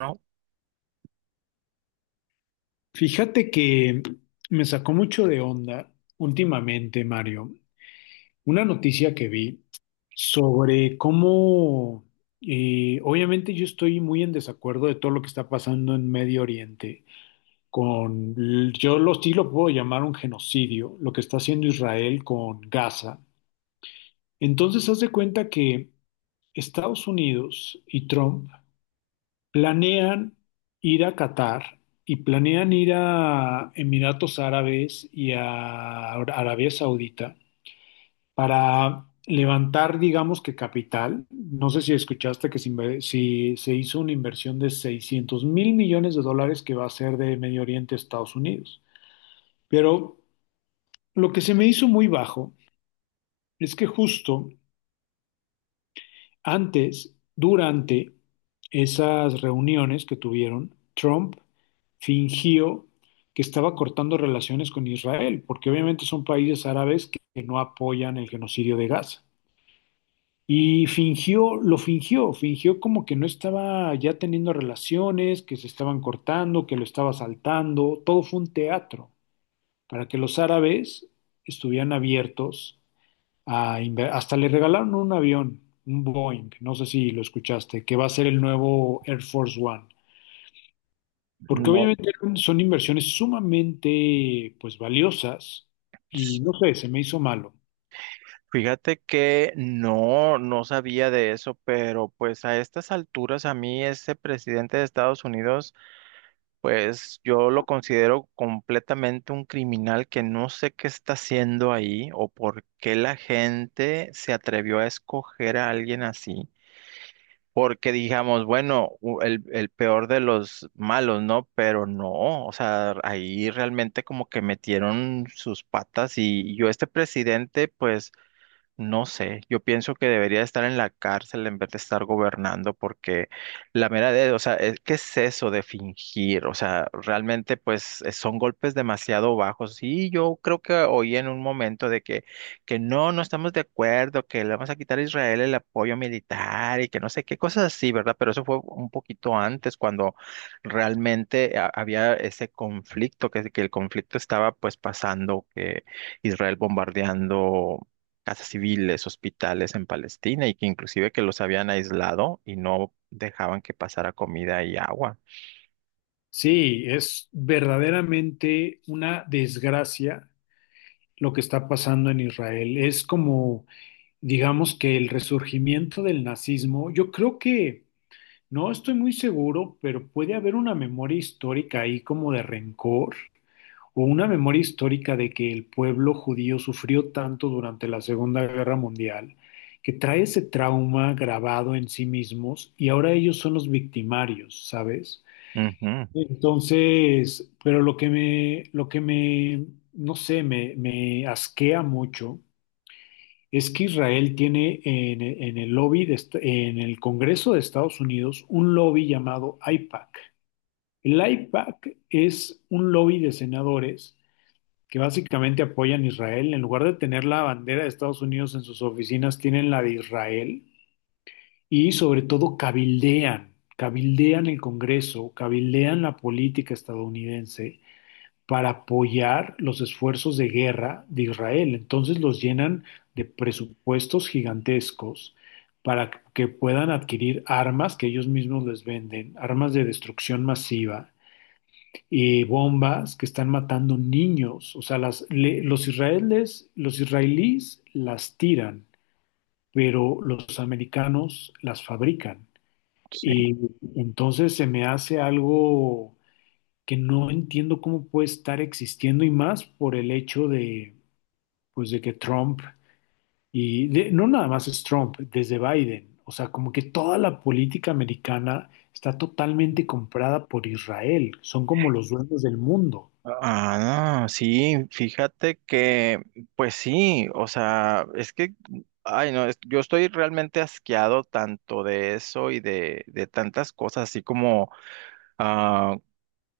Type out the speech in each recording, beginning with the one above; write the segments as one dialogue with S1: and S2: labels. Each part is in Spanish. S1: No,
S2: Fíjate que me sacó mucho de onda últimamente, Mario, una noticia que vi sobre cómo, obviamente yo estoy muy en desacuerdo de todo lo que está pasando en Medio Oriente, con, sí lo puedo llamar un genocidio, lo que está haciendo Israel con Gaza. Entonces, haz de cuenta que Estados Unidos y Trump planean ir a Qatar y planean ir a Emiratos Árabes y a Arabia Saudita para levantar, digamos que capital. No sé si escuchaste que si se hizo una inversión de 600,000 millones de dólares que va a ser de Medio Oriente a Estados Unidos. Pero lo que se me hizo muy bajo es que justo antes, durante esas reuniones que tuvieron, Trump fingió que estaba cortando relaciones con Israel, porque obviamente son países árabes que no apoyan el genocidio de Gaza. Y fingió, lo fingió, fingió como que no estaba ya teniendo relaciones, que se estaban cortando, que lo estaba saltando, todo fue un teatro, para que los árabes estuvieran abiertos hasta le regalaron un avión, un Boeing, no sé si lo escuchaste, que va a ser el nuevo Air Force One, porque
S1: no,
S2: obviamente son inversiones sumamente pues valiosas y no
S1: sí.
S2: sé, se me hizo malo.
S1: Fíjate que no, no sabía de eso, pero pues a estas alturas a mí ese presidente de Estados Unidos, pues yo lo considero completamente un criminal que no sé qué está haciendo ahí o por qué la gente se atrevió a escoger a alguien así. Porque digamos, bueno, el peor de los malos, ¿no? Pero no, o sea, ahí realmente como que metieron sus patas y yo este presidente, pues... No sé, yo pienso que debería estar en la cárcel en vez de estar gobernando, porque la mera de, o sea, es- ¿qué es eso de fingir? O sea, realmente pues son golpes demasiado bajos. Y yo creo que oí en un momento de que no, no estamos de acuerdo, que le vamos a quitar a Israel el apoyo militar y que no sé qué cosas así, ¿verdad? Pero eso fue un poquito antes, cuando realmente había ese conflicto, que el conflicto estaba pues pasando, que Israel bombardeando casas civiles, hospitales en Palestina y que inclusive que los habían aislado y no dejaban que pasara comida y agua.
S2: Sí, es verdaderamente una desgracia lo que está pasando en Israel. Es como, digamos que el resurgimiento del nazismo, yo creo que, no estoy muy seguro, pero puede haber una memoria histórica ahí como de rencor o una memoria histórica de que el pueblo judío sufrió tanto durante la Segunda Guerra Mundial, que trae ese trauma grabado en sí mismos y ahora ellos son los victimarios, ¿sabes?
S1: Ujú,
S2: Entonces, pero no sé, me asquea mucho es que Israel tiene en el lobby, en el Congreso de Estados Unidos, un lobby llamado AIPAC. El AIPAC es un lobby de senadores que básicamente apoyan a Israel. En lugar de tener la bandera de Estados Unidos en sus oficinas, tienen la de Israel y sobre todo cabildean, cabildean el Congreso, cabildean la política estadounidense para apoyar los esfuerzos de guerra de Israel. Entonces los llenan de presupuestos gigantescos para que puedan adquirir armas que ellos mismos les venden, armas de destrucción masiva, bombas que están matando niños. O sea, los israelíes las tiran, pero los americanos las fabrican.
S1: sí.
S2: Y entonces se me hace algo que no entiendo cómo puede estar existiendo y más por el hecho de, pues, de que Trump no nada más es Trump, desde Biden. O sea, como que toda la política americana está totalmente comprada por Israel. Son como los dueños del mundo.
S1: Ah, no, sí, fíjate que, pues sí, o sea, es que, ay, no, es- yo estoy realmente asqueado tanto de eso y de tantas cosas, así como ah,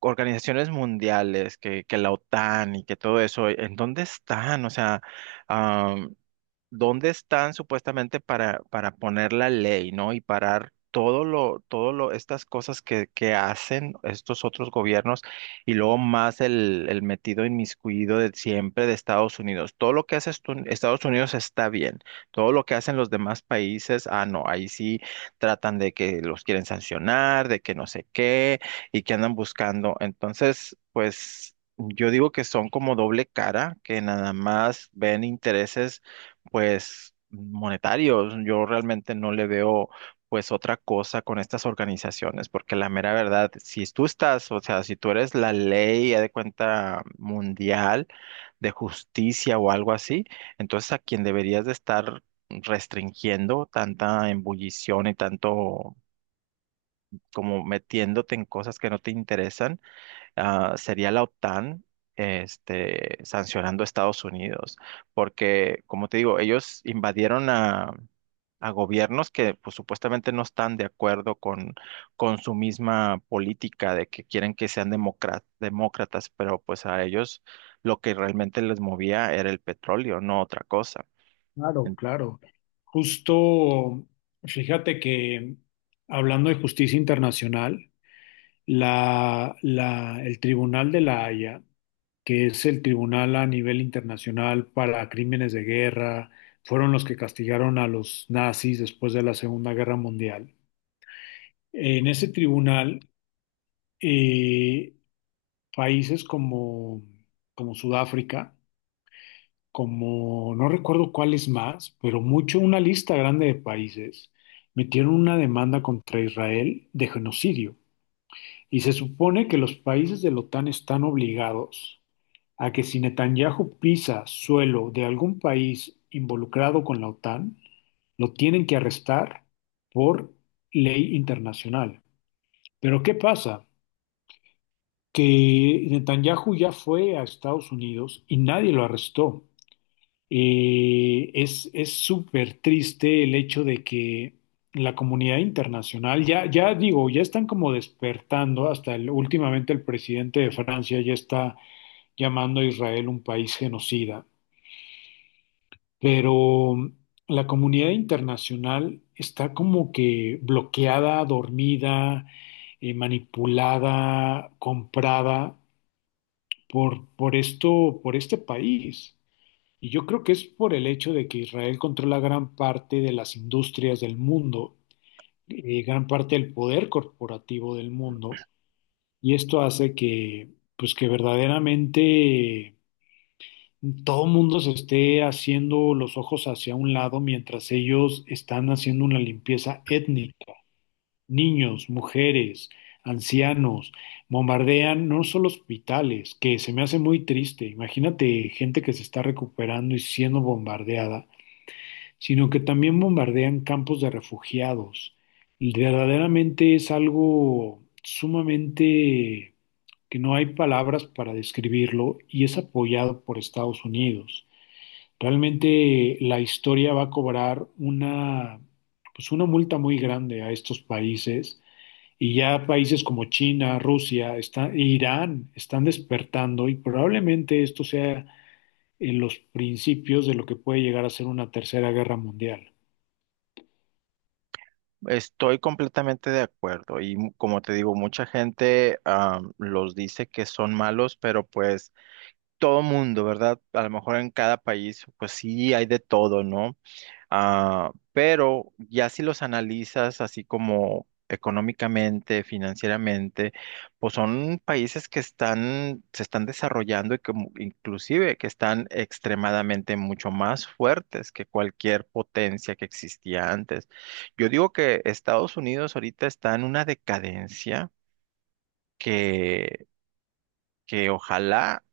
S1: organizaciones mundiales, que la OTAN y que todo eso, ¿en dónde están? O sea, dónde están supuestamente para poner la ley, ¿no? Y parar todo lo, estas cosas que hacen estos otros gobiernos y luego más el metido inmiscuido de siempre de Estados Unidos. Todo lo que hace Estados Unidos está bien. Todo lo que hacen los demás países, ah, no, ahí sí tratan de que los quieren sancionar, de que no sé qué y que andan buscando. Entonces, pues... Yo digo que son como doble cara, que nada más ven intereses pues monetarios. Yo realmente no le veo pues otra cosa con estas organizaciones, porque la mera verdad, si tú estás, o sea, si tú eres la ley, haz de cuenta, mundial de justicia o algo así, entonces a quien deberías de estar restringiendo tanta embullición y tanto como metiéndote en cosas que no te interesan sería la OTAN este, sancionando a Estados Unidos, porque, como te digo, ellos invadieron a gobiernos que pues, supuestamente no están de acuerdo con su misma política de que quieren que sean demócratas, pero pues a ellos lo que realmente les movía era el petróleo, no otra cosa.
S2: Claro,
S1: En-
S2: claro. Justo, fíjate que hablando de justicia internacional, el Tribunal de la Haya, que es el tribunal a nivel internacional para crímenes de guerra, fueron los que castigaron a los nazis después de la Segunda Guerra Mundial. En ese tribunal, eh, países como, como Sudáfrica, como no recuerdo cuáles más, pero mucho una lista grande de países metieron una demanda contra Israel de genocidio. Y se supone que los países de la OTAN están obligados a que si Netanyahu pisa suelo de algún país involucrado con la OTAN, lo tienen que arrestar por ley internacional. Pero ¿qué pasa? Que Netanyahu ya fue a Estados Unidos y nadie lo arrestó. Es súper triste el hecho de que la comunidad internacional, ya, ya digo, ya están como despertando, hasta últimamente el presidente de Francia ya está llamando a Israel un país genocida, pero la comunidad internacional está como que bloqueada, dormida, manipulada, comprada por esto, por este país. Y yo creo que es por el hecho de que Israel controla gran parte de las industrias del mundo, gran parte del poder corporativo del mundo, y esto hace que, pues que verdaderamente todo mundo se esté haciendo los ojos hacia un lado mientras ellos están haciendo una limpieza étnica. Niños, mujeres, ancianos, bombardean no solo hospitales, que se me hace muy triste. Imagínate gente que se está recuperando y siendo bombardeada, sino que también bombardean campos de refugiados. Y verdaderamente es algo sumamente que no hay palabras para describirlo y es apoyado por Estados Unidos. Realmente la historia va a cobrar una, pues una multa muy grande a estos países y ya países como China, Rusia, e Irán están despertando y probablemente esto sea en los principios de lo que puede llegar a ser una tercera guerra mundial.
S1: Estoy completamente de acuerdo y como te digo, mucha gente los dice que son malos, pero pues todo mundo, ¿verdad? A lo mejor en cada país, pues sí hay de todo, ¿no? Ah, pero ya si los analizas así como económicamente, financieramente, pues son países que están, se están desarrollando y que inclusive que están extremadamente mucho más fuertes que cualquier potencia que existía antes. Yo digo que Estados Unidos ahorita está en una decadencia. Que que ojalá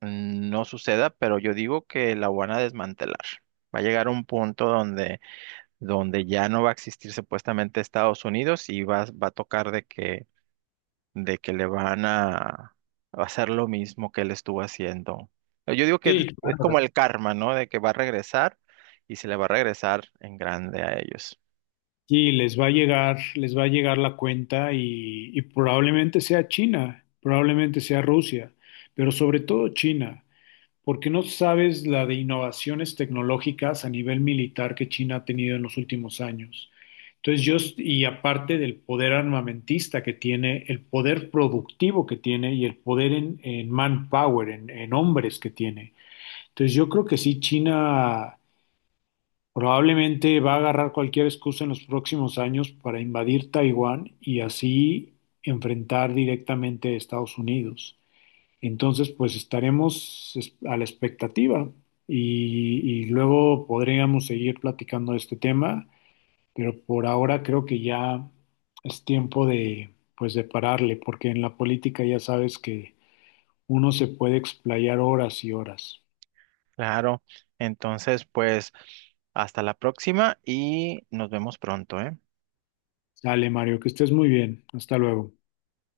S1: no suceda, pero yo digo que la van a desmantelar. Va a llegar un punto donde, donde ya no va a existir supuestamente Estados Unidos y va, va a tocar de que le van a hacer lo mismo que él estuvo haciendo. Yo digo que
S2: Sí,
S1: es como
S2: claro.
S1: el karma, ¿no? De que va a regresar y se le va a regresar en grande a ellos.
S2: Sí, les va a llegar, les va a llegar la cuenta y probablemente sea China, probablemente sea Rusia, pero sobre todo China, porque no sabes la de innovaciones tecnológicas a nivel militar que China ha tenido en los últimos años. Y aparte del poder armamentista que tiene, el poder productivo que tiene y el poder en manpower, en hombres que tiene. Entonces yo creo que sí, China. Probablemente va a agarrar cualquier excusa en los próximos años para invadir Taiwán y así enfrentar directamente a Estados Unidos. Entonces, pues a la expectativa y luego podríamos seguir platicando de este tema, pero por ahora creo que ya es tiempo de, pues, de pararle, porque en la política ya sabes que uno se puede explayar horas y horas.
S1: Claro. Entonces, pues, hasta la próxima y nos vemos pronto, ¿eh?
S2: Dale, Mario, que estés muy bien. Hasta luego.